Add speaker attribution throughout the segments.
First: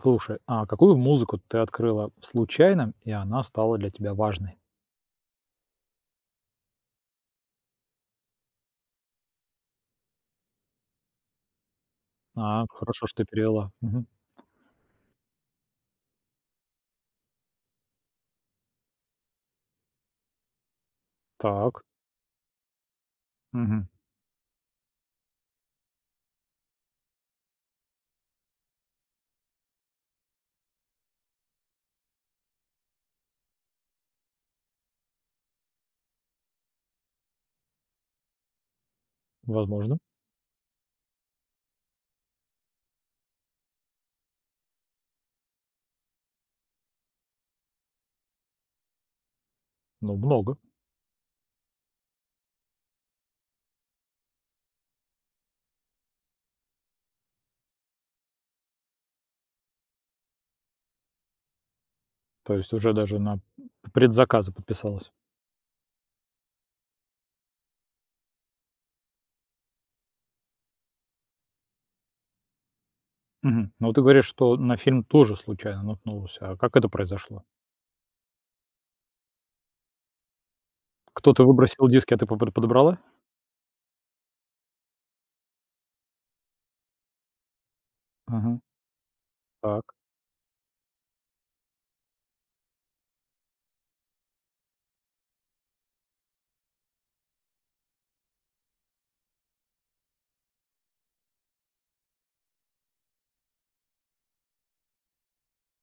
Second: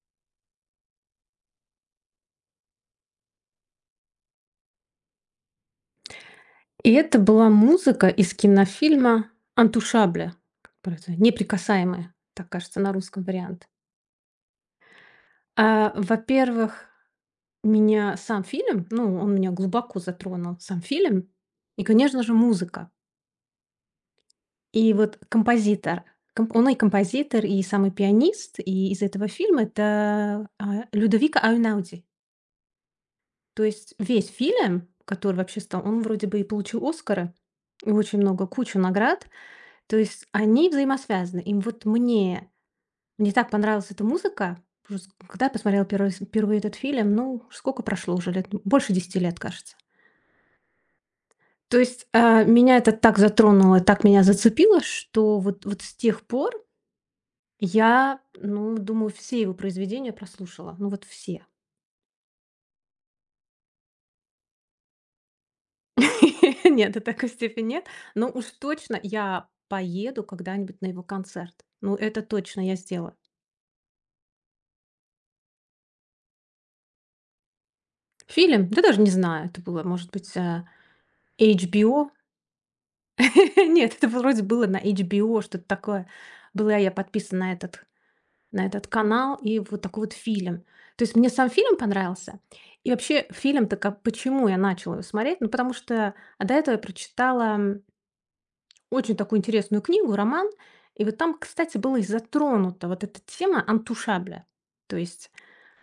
Speaker 1: Слушай, а какую музыку ты открыла случайно, и она стала для тебя важной?
Speaker 2: И это была музыка из кинофильма "Антушабля", как правильно, "Неприкасаемые", так
Speaker 1: А,
Speaker 2: кажется, на
Speaker 1: хорошо,
Speaker 2: русском
Speaker 1: что ты
Speaker 2: вариант.
Speaker 1: перевела. Мгм.
Speaker 2: А, во-первых, меня сам фильм, ну, он меня глубоко затронул, сам фильм и,
Speaker 1: Так.
Speaker 2: конечно же, музыка.
Speaker 1: Мгм.
Speaker 2: И вот композитор, ком он и композитор, и самый пианист, и из этого фильма — это, а, Людовико Эйнауди. То есть весь фильм, который вообще стал, он вроде бы и получил Оскара, и очень много, кучу наград. То
Speaker 1: Возможно.
Speaker 2: есть они взаимосвязаны. Им вот мне мне так понравилась эта музыка. Просто когда я посмотрела первый раз впервые этот фильм, ну, сколько прошло уже лет? Ну, больше 10 лет, кажется.
Speaker 1: Ну, много.
Speaker 2: То есть, а, меня это так затронуло, так меня зацепило, что вот с тех пор я, ну, думаю, все его произведения прослушала. Ну, вот все.
Speaker 1: То есть уже даже на предзаказы подписалась.
Speaker 2: Нет, до такой степени нет. Но уж точно я поеду когда-нибудь на его концерт. Ну, это точно я сделаю.
Speaker 1: Мгм. Но ты говоришь, что на фильм тоже случайно наткнулся. А как это произошло?
Speaker 2: Фильм? Да даже не знаю. Это было, может быть, а,
Speaker 1: Кто-то выбросил
Speaker 2: HBO?
Speaker 1: диски, а ты подобрала?
Speaker 2: Нет, это вот вроде было на HBO, что-то такое. Была я подписана
Speaker 1: Мгм.
Speaker 2: на этот канал и вот
Speaker 1: Так,
Speaker 2: такой вот фильм. То есть мне сам фильм понравился. И вообще фильм-то, как, почему я начала его смотреть? Ну, потому что а до этого я прочитала, очень такую интересную книгу, роман. И вот там, кстати, была и затронута вот эта тема антушабля. То есть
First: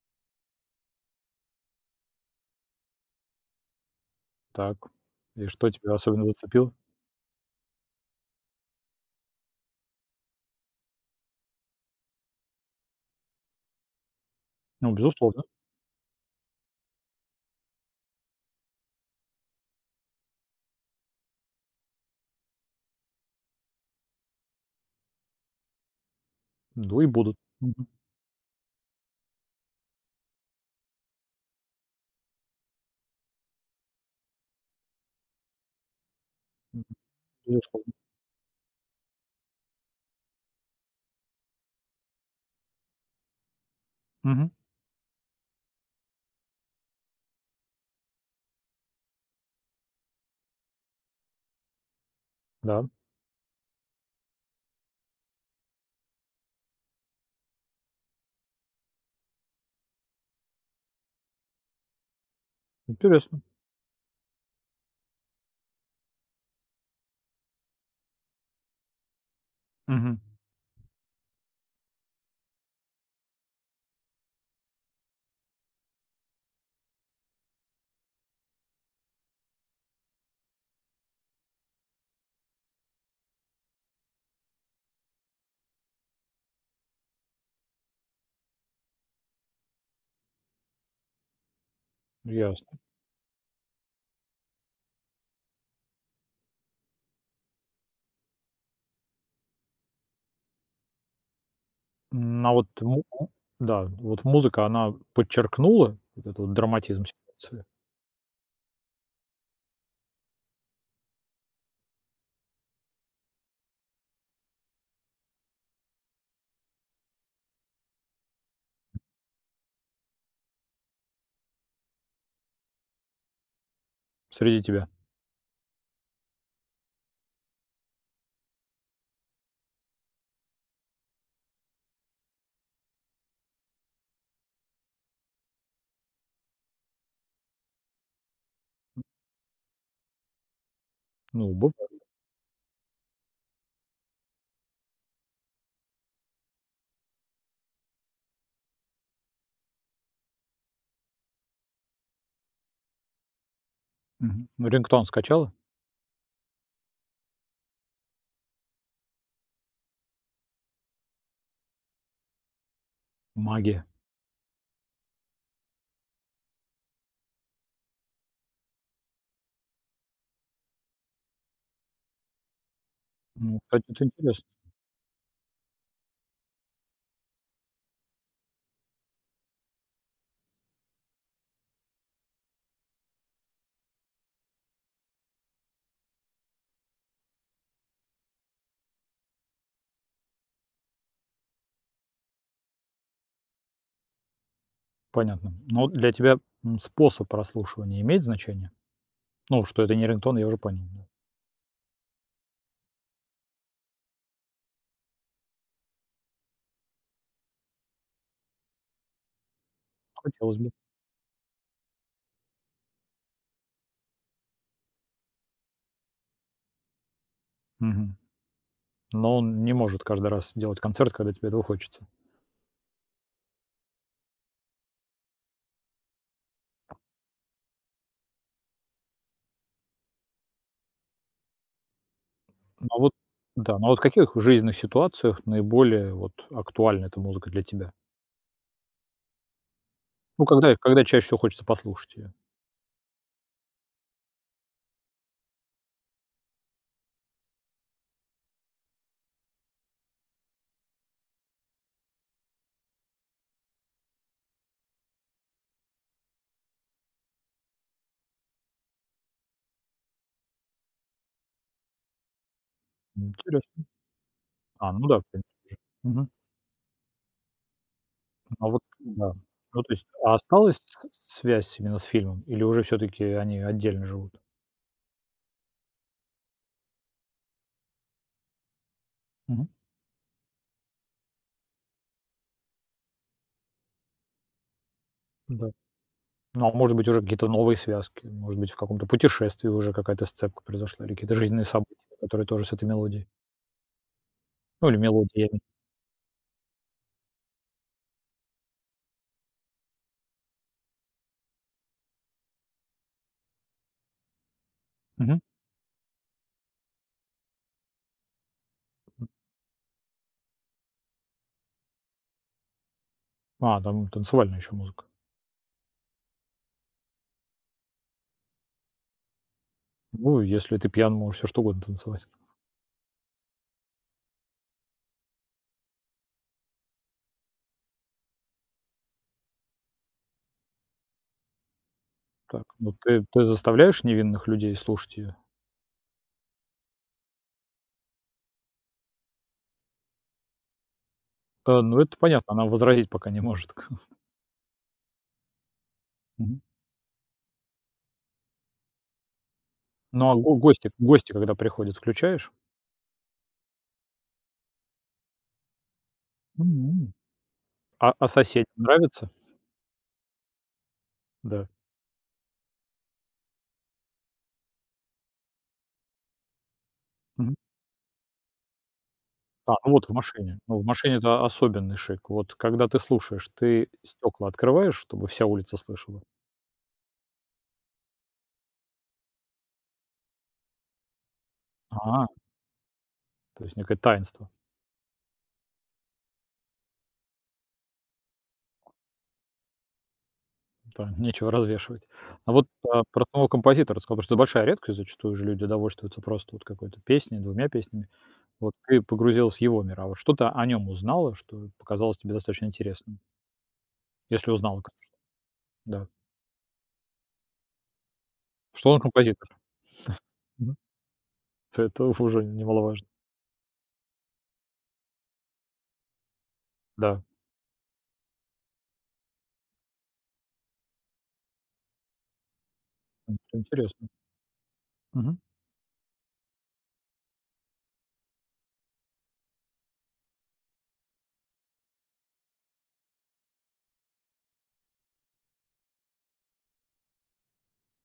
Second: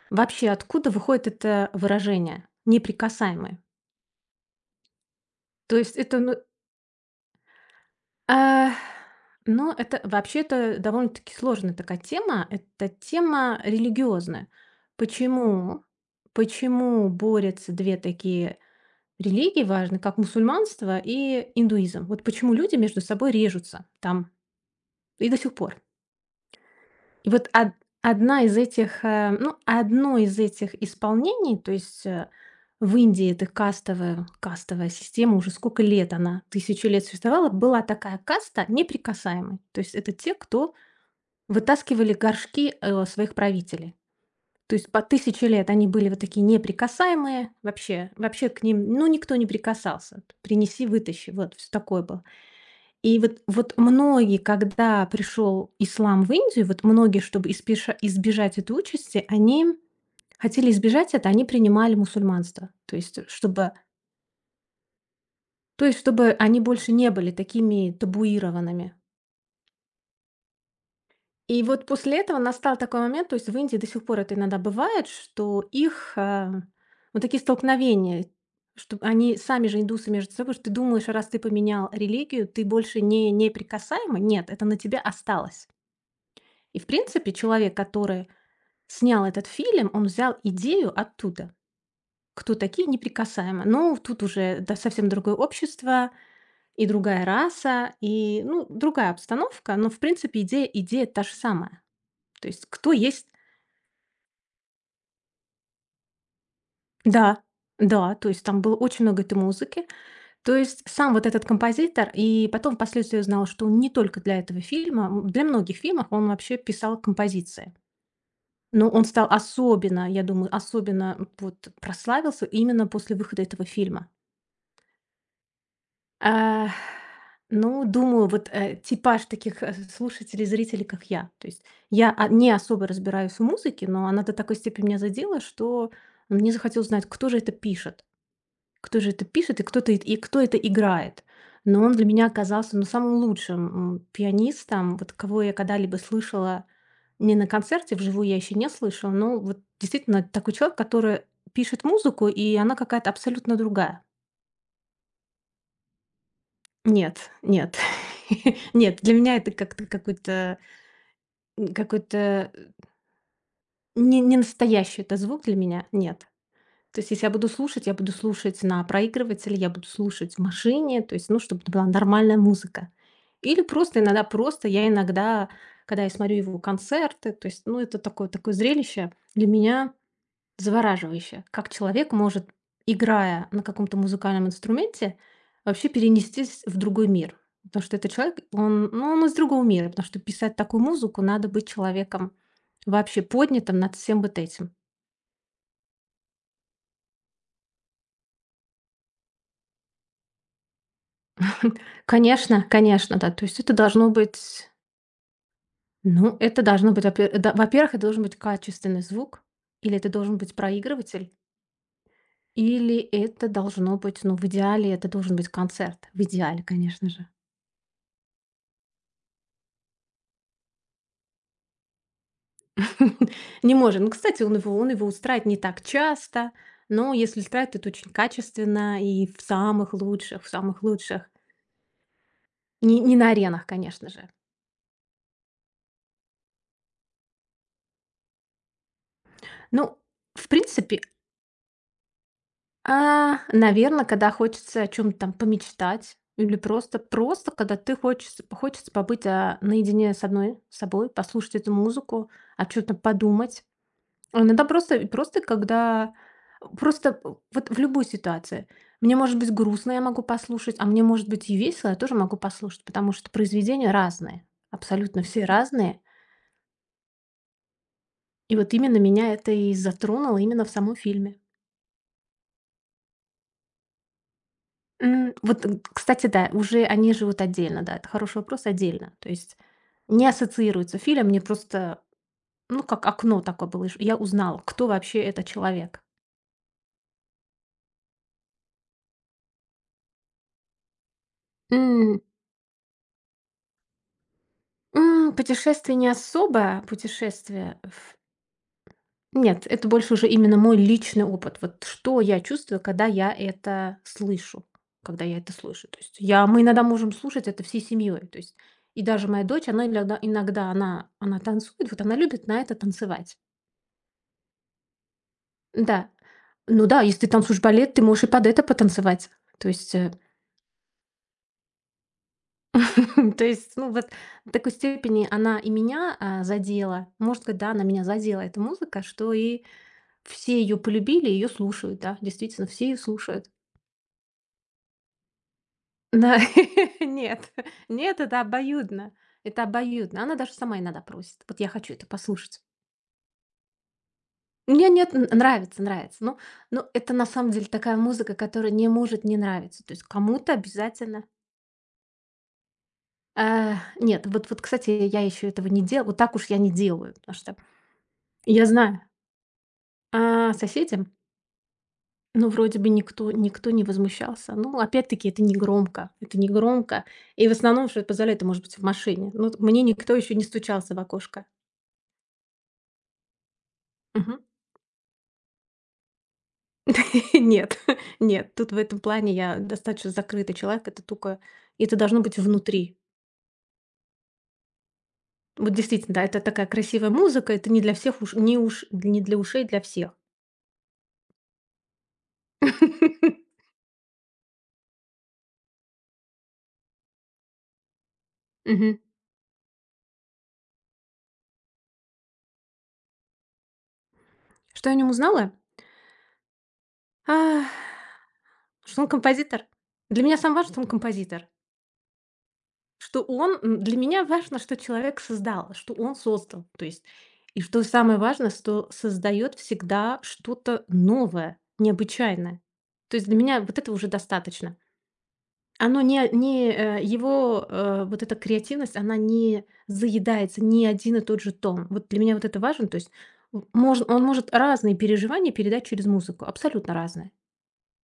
Speaker 2: вообще откуда выходит это выражение "неприкасаемые"?
Speaker 1: так. И что
Speaker 2: То есть
Speaker 1: тебя
Speaker 2: это,
Speaker 1: особенно
Speaker 2: ну,
Speaker 1: зацепило?
Speaker 2: А, ну, это вообще это довольно-таки сложная такая тема. Это тема религиозная.
Speaker 1: Ну, безусловно.
Speaker 2: Почему? Почему борются две такие религии важные, как мусульманство и индуизм? Вот почему люди между собой режутся там и до сих пор?
Speaker 1: Ну и
Speaker 2: И
Speaker 1: будут.
Speaker 2: вот од
Speaker 1: Мгм.
Speaker 2: одна из этих, ну, одно из этих исполнений, то есть, в Индии это кастовая система, уже сколько лет она,
Speaker 1: Мгм.
Speaker 2: 1000 лет существовала, была
Speaker 1: Безусловно.
Speaker 2: такая каста неприкасаемой. То есть это те, кто вытаскивали горшки, своих правителей.
Speaker 1: Мгм.
Speaker 2: То есть по 1000 лет они были вот такие неприкасаемые, вообще к ним, ну, никто не прикасался. Принеси, вытащи, вот всё такое было.
Speaker 1: Да.
Speaker 2: И вот многие, когда пришел ислам в Индию, вот многие, чтобы испеша избежать этой участи, они хотели избежать это, они принимали мусульманство. То есть,
Speaker 1: Интересно.
Speaker 2: чтобы чтобы они больше не были такими табуированными.
Speaker 1: Мгм.
Speaker 2: И вот после этого настал такой момент, то есть в Индии до сих пор это иногда бывает, что их, вот такие столкновения, что они сами же индусы между собой, что ты думаешь, раз ты поменял религию, ты больше не неприкасаемый. Нет, это на тебя осталось. И, в принципе, человек, который снял этот фильм, он взял идею оттуда. Кто
Speaker 1: Ясно.
Speaker 2: такие неприкасаемые? Ну, тут уже да, совсем другое общество и другая раса, и, ну, другая обстановка, но, в принципе, идея та же самая.
Speaker 1: М,
Speaker 2: То
Speaker 1: а
Speaker 2: есть
Speaker 1: вот
Speaker 2: кто
Speaker 1: му
Speaker 2: есть…
Speaker 1: му да, вот музыка, она подчеркнула вот этот вот драматизм
Speaker 2: Да,
Speaker 1: ситуации
Speaker 2: да, то есть там было очень много этой музыки. То есть сам вот этот композитор, и потом впоследствии я узнала, что он не только для этого фильма, для многих фильмов он вообще писал композиции. Но он стал особенно, я думаю, особенно, вот прославился именно после выхода этого фильма.
Speaker 1: среди тебя?
Speaker 2: А, ну, думаю, вот, типаж таких, слушателей, зрителей, как я. То есть я, не особо разбираюсь в музыке, но она до такой степени меня задела, что мне захотелось знать, кто же это пишет. Кто же это пишет, и кто это играет?
Speaker 1: Ну,
Speaker 2: Но он
Speaker 1: бывает.
Speaker 2: для меня оказался, ну, самым лучшим, пианистом, вот кого я когда-либо слышала, не на концерте, вживую я еще не слышала, но вот действительно такой человек, который пишет музыку, и она какая-то абсолютно другая.
Speaker 1: Мгм. Ну, рингтон скачала?
Speaker 2: Нет, нет, нет, для меня это как-то какой-то, какой-то
Speaker 1: Магия.
Speaker 2: не настоящий это звук для меня, нет. То есть если я буду слушать, я буду слушать на проигрывателе, я буду слушать в машине, то есть, ну, чтобы это была нормальная музыка.
Speaker 1: Ну,
Speaker 2: Или
Speaker 1: кстати,
Speaker 2: просто
Speaker 1: это
Speaker 2: иногда
Speaker 1: интересно.
Speaker 2: я иногда, когда я смотрю его концерты, то есть, ну, это такое, такое зрелище для меня завораживающее. Как человек может, играя на каком-то музыкальном инструменте, вообще перенестись в другой мир. Потому что этот человек, он, ну, он из другого мира, потому что писать такую музыку надо быть человеком вообще поднятым над всем вот этим.
Speaker 1: Понятно. Но вот для тебя, способ прослушивания имеет значение? Ну, что это не рингтон, я уже понял, да.
Speaker 2: Конечно, да. То есть это должно быть, ну, это должно быть, во-пе да, во-первых, это должен быть качественный звук, или это должен быть
Speaker 1: Хотелось бы.
Speaker 2: проигрыватель, или это должно быть, ну, в идеале это должен быть концерт. В идеале, конечно же.
Speaker 1: Мгм. Но он не может каждый раз делать концерт, когда тебе этого хочется.
Speaker 2: Не может. Ну, кстати, он его устраивает не так часто, но если устраивает, это очень качественно и в самых лучших.
Speaker 1: А
Speaker 2: Не
Speaker 1: вот
Speaker 2: не на аренах,
Speaker 1: да, но вот в
Speaker 2: конечно же.
Speaker 1: каких жизненных ситуациях наиболее вот актуальна эта музыка для тебя?
Speaker 2: Ну,
Speaker 1: Ну,
Speaker 2: в
Speaker 1: когда
Speaker 2: принципе,
Speaker 1: когда чаще всего хочется послушать ее
Speaker 2: Наверное, когда хочется о чем то там помечтать или просто когда ты хочется хочется побыть, наедине с одной с собой, послушать эту музыку, о чем то подумать. А иногда просто и просто когда просто Вот в любой ситуации. Мне может быть грустно, я могу послушать, а мне может быть и весело, я тоже могу послушать, потому что
Speaker 1: Интересно.
Speaker 2: произведения разные,
Speaker 1: А, ну да,
Speaker 2: абсолютно
Speaker 1: в
Speaker 2: все
Speaker 1: принципе.
Speaker 2: разные.
Speaker 1: Мгм.
Speaker 2: И
Speaker 1: А
Speaker 2: вот
Speaker 1: вот
Speaker 2: именно меня
Speaker 1: да.
Speaker 2: это и
Speaker 1: Ну, то есть,
Speaker 2: затронуло именно в
Speaker 1: осталась
Speaker 2: самом
Speaker 1: с
Speaker 2: фильме.
Speaker 1: связь именно с фильмом или уже все таки они отдельно живут?
Speaker 2: Вот, кстати, да, уже они живут отдельно, да, это хороший вопрос, отдельно. То есть
Speaker 1: Мгм.
Speaker 2: не ассоциируется фильм, мне просто, ну, как окно такое было. Я узнала, кто вообще этот
Speaker 1: Да.
Speaker 2: человек.
Speaker 1: Ну, а может быть, уже какие-то новые связки, может быть, в каком-то путешествии уже какая-то сцепка произошла или какие-то жизненные события,
Speaker 2: М,
Speaker 1: которые тоже с этой мелодией, ну, или мелодиями.
Speaker 2: Путешествие не особо, путешествие… Нет, это больше уже именно мой личный опыт. Вот что я чувствую, когда я это слышу, когда я
Speaker 1: Мгм.
Speaker 2: это слышу. То есть я, мы иногда можем слушать это всей семьей. То есть и даже моя дочь, она иногда, она танцует, вот она любит на это танцевать.
Speaker 1: А, там танцевальная еще музыка.
Speaker 2: Да. Ну да, если ты танцуешь балет, ты можешь и под это потанцевать. То есть,
Speaker 1: Ну, если ты пьян, можешь все что угодно танцевать.
Speaker 2: то есть, ну вот в такой степени она и меня, задела. Может быть, да, она меня задела, эта музыка, что и все ее полюбили, ее слушают, да,
Speaker 1: Так,
Speaker 2: действительно, все
Speaker 1: ну
Speaker 2: ее
Speaker 1: ты
Speaker 2: слушают.
Speaker 1: заставляешь невинных людей слушать ее?
Speaker 2: Да, нет, нет, это обоюдно, это обоюдно. Она даже сама иногда просит, вот я
Speaker 1: Э,
Speaker 2: хочу
Speaker 1: ну,
Speaker 2: это
Speaker 1: это понятно,
Speaker 2: послушать.
Speaker 1: она возразить пока не может.
Speaker 2: Мне нет, нравится, нравится. Ну,
Speaker 1: Мгм.
Speaker 2: ну, это на самом деле такая музыка, которая не может не нравиться. То есть
Speaker 1: Ну, а
Speaker 2: кому-то
Speaker 1: го гости
Speaker 2: обязательно…
Speaker 1: гости, когда приходят, включаешь?
Speaker 2: Э, нет, вот, кстати, я еще этого не дела, вот так уж я не делаю,
Speaker 1: М.
Speaker 2: потому что
Speaker 1: А а
Speaker 2: я
Speaker 1: соседям
Speaker 2: знаю,
Speaker 1: нравится?
Speaker 2: соседям,
Speaker 1: Да.
Speaker 2: ну, вроде бы никто не возмущался. Ну, опять-таки, это не громко. И в
Speaker 1: Мгм.
Speaker 2: основном, что это позволяет, это может быть в машине. Ну, вот
Speaker 1: А,
Speaker 2: мне
Speaker 1: ну вот в
Speaker 2: никто еще не
Speaker 1: машине. Ну, в
Speaker 2: стучался в
Speaker 1: машине —
Speaker 2: окошко.
Speaker 1: это особенный шик. Вот когда ты слушаешь, ты
Speaker 2: Мгм.
Speaker 1: стекла открываешь, чтобы вся улица слышала?
Speaker 2: Нет, нет, тут в этом плане я достаточно закрытый человек. Это только, это должно
Speaker 1: А,
Speaker 2: быть внутри.
Speaker 1: то есть некое таинство.
Speaker 2: Вот действительно, да, это такая красивая музыка, это не для всех уш не для ушей, для всех.
Speaker 1: Да, нечего развешивать. А вот, про самого композитора сказал, потому что это большая редкость. Зачастую же люди довольствуются просто вот какой-то песней, двумя песнями. Вот
Speaker 2: Мгм.
Speaker 1: ты погрузилась в его мир, а вот что то о нем узнала, что показалось тебе достаточно интересным? Если узнала,
Speaker 2: Что я о нём
Speaker 1: конечно,
Speaker 2: узнала?
Speaker 1: да.
Speaker 2: А,
Speaker 1: Что он
Speaker 2: что он
Speaker 1: композитор.
Speaker 2: композитор. Для меня самое важное,
Speaker 1: Мгм.
Speaker 2: что он композитор.
Speaker 1: Это уже немаловажно.
Speaker 2: Что он для меня важно, что человек создал, что он создал. То есть
Speaker 1: Да,
Speaker 2: и что самое важное, что создает всегда что-то новое, необычайное. То есть для меня вот этого уже
Speaker 1: интересно.
Speaker 2: достаточно.
Speaker 1: Мгм.
Speaker 2: Оно не, не его вот эта креативность, она не заедается ни один и тот же тон. Вот для меня вот это важно. То есть он может разные переживания передать через музыку, абсолютно разные.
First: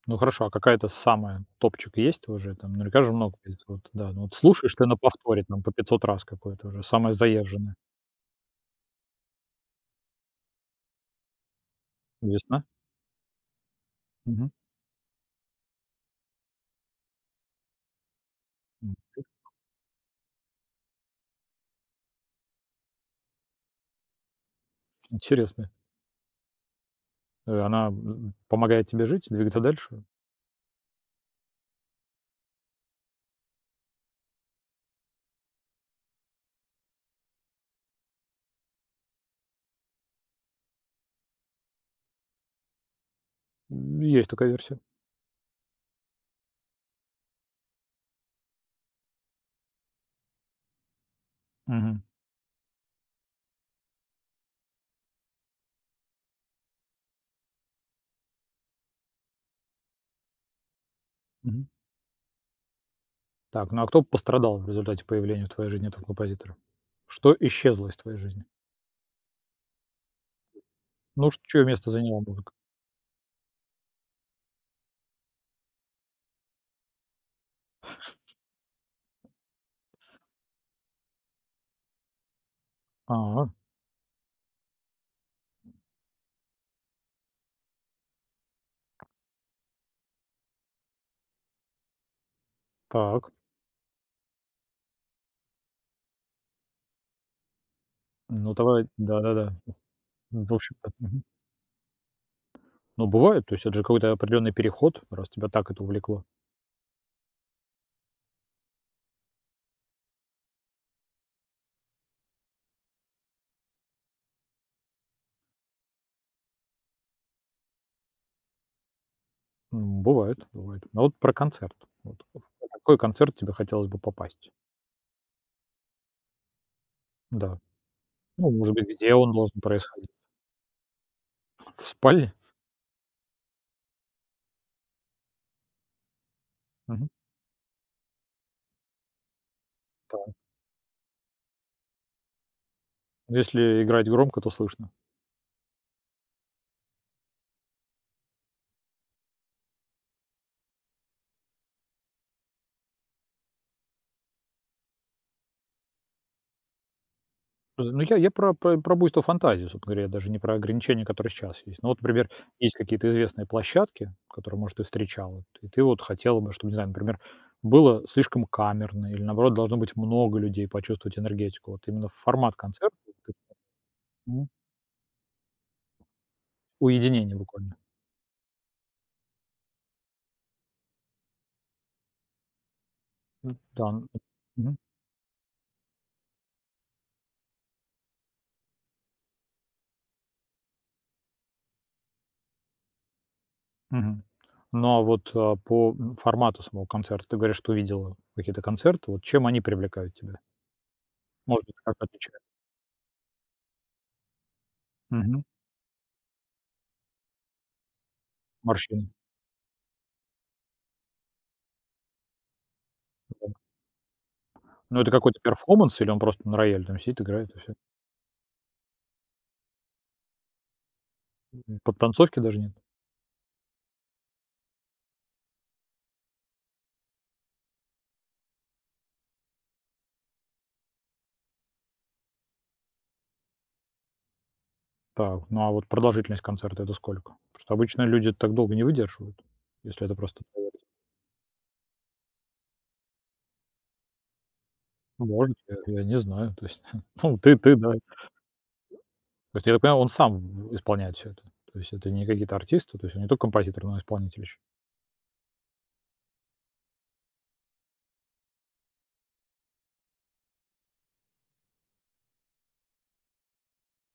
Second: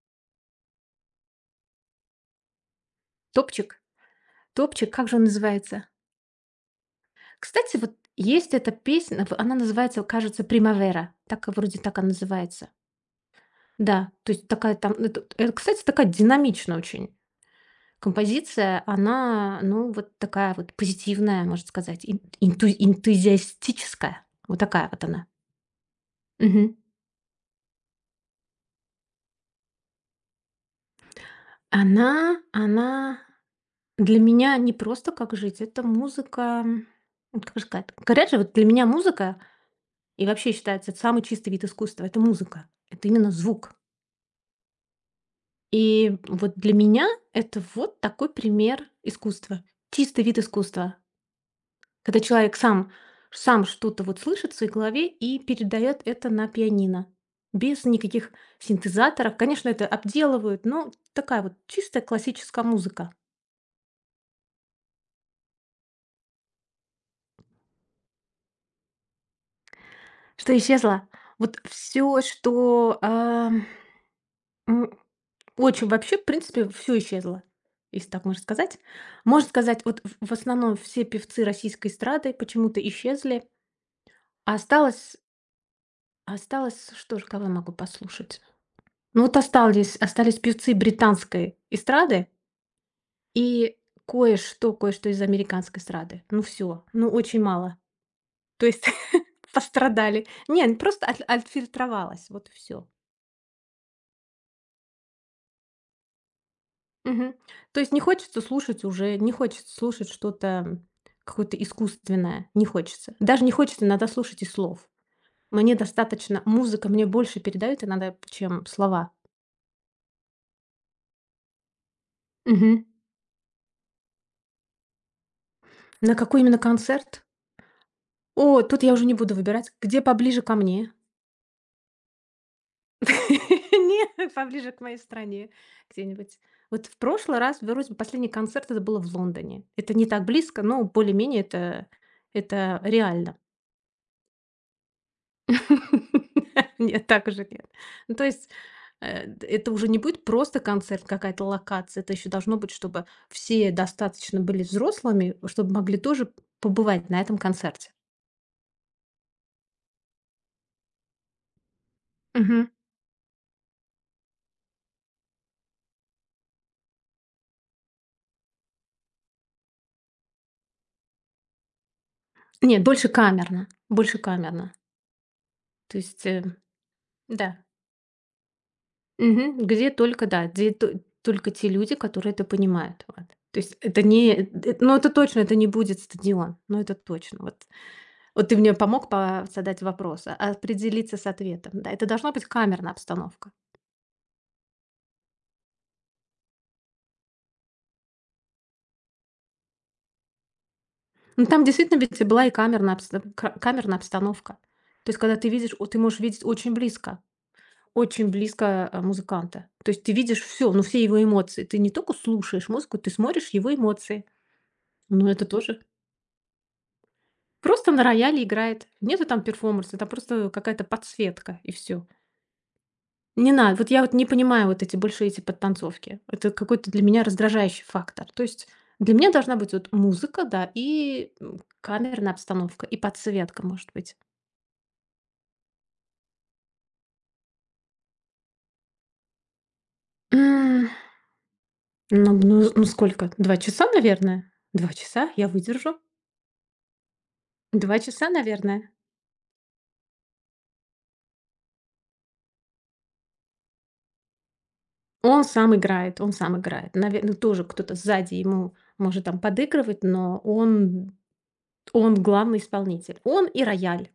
Speaker 1: Ну хорошо, а какая-то самая топчик есть уже? Там наверняка же много есть.
Speaker 2: Топчик.
Speaker 1: Вот, да. Ну вот слушаешь ты
Speaker 2: Топчик,
Speaker 1: на
Speaker 2: как же он
Speaker 1: повторе там по
Speaker 2: называется?
Speaker 1: 500 раз какое-то уже, самая заезженная.
Speaker 2: Кстати, вот есть эта песня, в она называется, кажется, "Примавера". Так, вроде так она
Speaker 1: Весна?
Speaker 2: называется. Да, то есть
Speaker 1: Мгм.
Speaker 2: такая там это, кстати, такая динамичная очень композиция.
Speaker 1: М,
Speaker 2: Она, ну, вот такая вот позитивная, можно сказать, ин инту энтузиастическая. Вот такая вот она.
Speaker 1: Интересно.
Speaker 2: Мгм.
Speaker 1: Она помогает тебе жить, двигаться дальше?
Speaker 2: Она для меня не просто как жить, это музыка, вот как же сказать. Говорят же, вот для меня музыка… И вообще считается, это самый чистый вид искусства — это музыка, это именно звук.
Speaker 1: Есть такая версия.
Speaker 2: И вот для меня это вот такой пример искусства. Чистый вид искусства,
Speaker 1: Мгм.
Speaker 2: когда человек сам что-то вот слышит в своей голове и передает это на пианино без никаких синтезаторов. Конечно, это обделывают, но такая вот
Speaker 1: Мгм.
Speaker 2: чистая классическая музыка.
Speaker 1: Так, ну а кто пострадал в результате появления в твоей жизни этого композитора? Что исчезло из твоей жизни?
Speaker 2: Что исчезло?
Speaker 1: Ну,
Speaker 2: Вот
Speaker 1: чье место
Speaker 2: все,
Speaker 1: заняла музыка?
Speaker 2: что, а, очень вообще, в принципе, все исчезло, если так можно сказать. Можно сказать, вот в основном все певцы российской эстрады почему-то исчезли.
Speaker 1: А,
Speaker 2: А осталось осталось, что же, кого я могу послушать? Ну, вот остались певцы британской эстрады
Speaker 1: так.
Speaker 2: и кое-что из американской эстрады. Ну, все, ну, очень мало.
Speaker 1: Ну
Speaker 2: То есть
Speaker 1: давай, да-да-да.
Speaker 2: пострадали.
Speaker 1: В
Speaker 2: Не, ну,
Speaker 1: общем-то.
Speaker 2: просто от отфильтровалось, вот и всё.
Speaker 1: Ну, бывает, то есть это же какой-то определенный переход, раз тебя так это увлекло.
Speaker 2: Мгм. То есть не хочется слушать уже, не хочется слушать что-то какое-то искусственное, не хочется. Даже не хочется иногда слушать и слов. Мне достаточно, музыка мне больше передает иногда, чем слова.
Speaker 1: Бывает, бывает. А вот про концерт. Вот в
Speaker 2: Мгм.
Speaker 1: какой концерт тебе хотелось бы попасть?
Speaker 2: На какой именно концерт?
Speaker 1: Да. Ну,
Speaker 2: О,
Speaker 1: может
Speaker 2: тут
Speaker 1: быть,
Speaker 2: я уже
Speaker 1: где
Speaker 2: не
Speaker 1: он
Speaker 2: буду
Speaker 1: должен
Speaker 2: выбирать, где
Speaker 1: происходить?
Speaker 2: поближе ко мне.
Speaker 1: В спальне?
Speaker 2: Не, поближе к моей стране где-нибудь. Вот в
Speaker 1: Мгм.
Speaker 2: прошлый раз, вроде бы, последний концерт это было в Лондоне. Это не так
Speaker 1: Так.
Speaker 2: близко, но более-менее это реально.
Speaker 1: Если играть громко, то слышно.
Speaker 2: Нет, так уже нет. Ну, то есть, д это уже не будет просто концерт, какая-то локация. Это еще должно быть, чтобы все достаточно были взрослыми, чтобы могли тоже побывать на этом концерте.
Speaker 1: Ну, я про буйство фантазии, собственно говоря, я даже не про ограничения, которые сейчас есть. Ну, вот, например,
Speaker 2: Мгм.
Speaker 1: есть какие-то известные площадки, которые, может, ты встречал, и ты вот хотела бы, чтобы, не знаю, например, было слишком камерно или, наоборот, должно быть много людей, почувствовать энергетику. Вот именно формат
Speaker 2: Нет,
Speaker 1: концерта,
Speaker 2: больше
Speaker 1: ты.
Speaker 2: камерно, больше
Speaker 1: Мгм.
Speaker 2: камерно. То есть,
Speaker 1: Уединение
Speaker 2: да.
Speaker 1: буквально.
Speaker 2: Мгм. Где только, да, где то только те люди, которые это понимают. Вот. То есть
Speaker 1: Да,
Speaker 2: это не,
Speaker 1: Мгм.
Speaker 2: ну, это точно, это не будет стадион. Ну, это точно. Вот. Ты мне помог по задать вопрос, а определиться с ответом. Да, это должна быть камерная обстановка.
Speaker 1: Мгм. Но вот, по, формату самого концерта ты говоришь, что видела какие-то концерты. Вот чем они привлекают тебя?
Speaker 2: Ну, там
Speaker 1: Может быть, как
Speaker 2: действительно ведь и
Speaker 1: отличают?
Speaker 2: была и камерная обсто ка камерная обстановка. То есть когда
Speaker 1: Мгм.
Speaker 2: ты видишь, о ты можешь видеть очень близко,
Speaker 1: Морщины.
Speaker 2: музыканта. То есть ты видишь все, ну, все его эмоции. Ты не только слушаешь музыку, ты
Speaker 1: Да.
Speaker 2: смотришь его эмоции.
Speaker 1: Ну, это
Speaker 2: Ну,
Speaker 1: какой-то
Speaker 2: это тоже
Speaker 1: перформанс или он просто на рояле там сидит, играет и все
Speaker 2: просто на рояле играет. Нету там перформанса, там просто какая-то подсветка и все.
Speaker 1: Подтанцовки даже нет?
Speaker 2: Не надо. Вот я вот не понимаю вот эти больше эти подтанцовки. Это какой-то для меня раздражающий фактор. То есть для меня должна быть вот музыка, да, и, камерная обстановка, и подсветка, может быть.
Speaker 1: Так, ну, а вот продолжительность концерта — это сколько? Потому что обычно люди так долго не выдерживают, если это просто рояль.
Speaker 2: М, ну сколько? 2 часа, наверное. 2 часа я
Speaker 1: Может, я
Speaker 2: выдержу.
Speaker 1: я не знаю. То есть, ну, ты да.
Speaker 2: 2 часа, наверное.
Speaker 1: То есть, я так понимаю, он сам исполняет все это? То есть это не какие-то артисты, то есть он не только композитор, но и исполнитель еще?
Speaker 2: Он сам играет. Наверно, тоже кто-то сзади ему может там подыгрывать, но он главный исполнитель. Он и рояль,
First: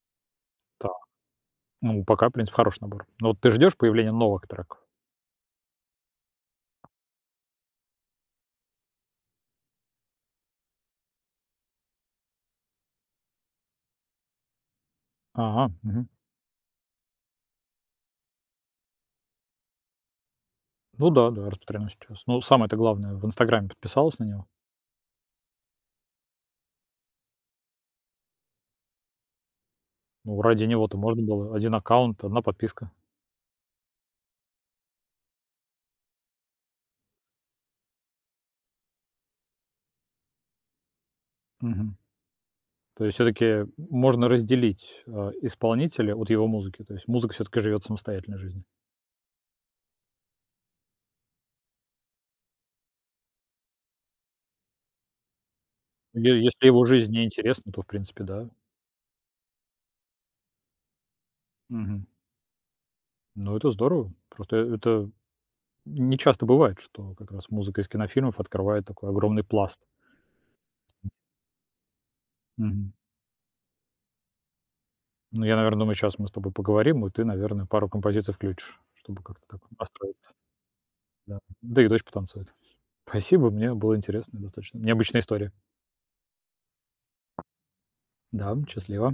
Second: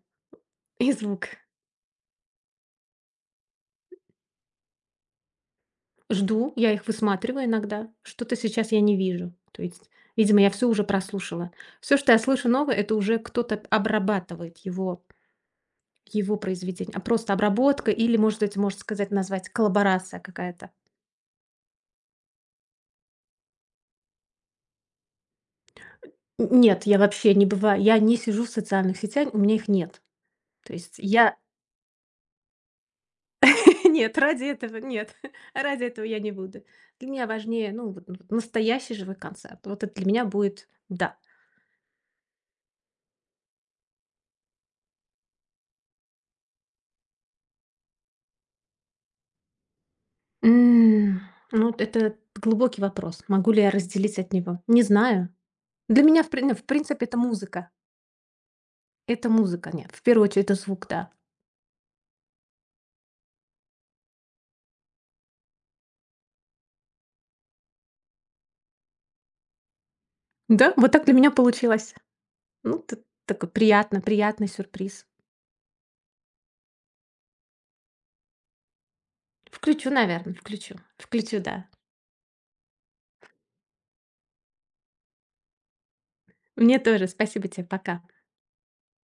Speaker 2: и
Speaker 1: Так,
Speaker 2: звук.
Speaker 1: ну, пока, в принципе, хороший набор. Но вот ты ждешь появления новых треков?
Speaker 2: Жду, я их высматриваю иногда. Что-то сейчас я не вижу. То есть, видимо, я все уже прослушала. Все, что я слышу новое, это уже кто-то обрабатывает
Speaker 1: Ага, мгм.
Speaker 2: его произведение. А просто обработка или, может быть, можно сказать, назвать коллаборация какая-то.
Speaker 1: Ну да, да, распространено сейчас. Ну, самое-то главное, в "Инстаграме" подписалась на него?
Speaker 2: Н нет, я вообще не бываю, я не сижу в социальных сетях, у меня их нет.
Speaker 1: Ну, ради
Speaker 2: То есть
Speaker 1: него-то можно
Speaker 2: я
Speaker 1: было один аккаунт, одна подписка.
Speaker 2: нет, ради этого нет, ради этого я не буду. Для меня важнее, ну, вот н настоящий живой концерт. Вот это для меня будет да.
Speaker 1: Мгм. То есть все таки можно разделить, исполнителя от его музыки. То есть музыка все таки живет самостоятельной жизнью.
Speaker 2: М, ну, вот это глубокий вопрос. Могу ли я разделить от него? Не знаю. Для меня,
Speaker 1: Е
Speaker 2: в
Speaker 1: Если его
Speaker 2: принципе,
Speaker 1: жизнь
Speaker 2: это музыка.
Speaker 1: неинтересна, то, в принципе, да.
Speaker 2: Это музыка, нет. В первую очередь, это звук, да.
Speaker 1: Мгм. Ну, это здорово. Просто это не часто бывает, что как раз музыка из кинофильмов открывает такой огромный пласт.
Speaker 2: Да, вот так для меня получилось. Ну,
Speaker 1: Мгм.
Speaker 2: такой приятно, приятный сюрприз.
Speaker 1: Ну, я, наверное, думаю, сейчас мы с тобой поговорим, и ты, наверное, пару композиций включишь, чтобы как-то так вот
Speaker 2: Включу,
Speaker 1: настроиться.
Speaker 2: наверное, включу. Включу,
Speaker 1: Да.
Speaker 2: да.
Speaker 1: Да и дочь потанцует. Спасибо, мне было интересно достаточно. Необычная история.
Speaker 2: Мне тоже. Спасибо тебе. Пока.
Speaker 1: Да, счастливо.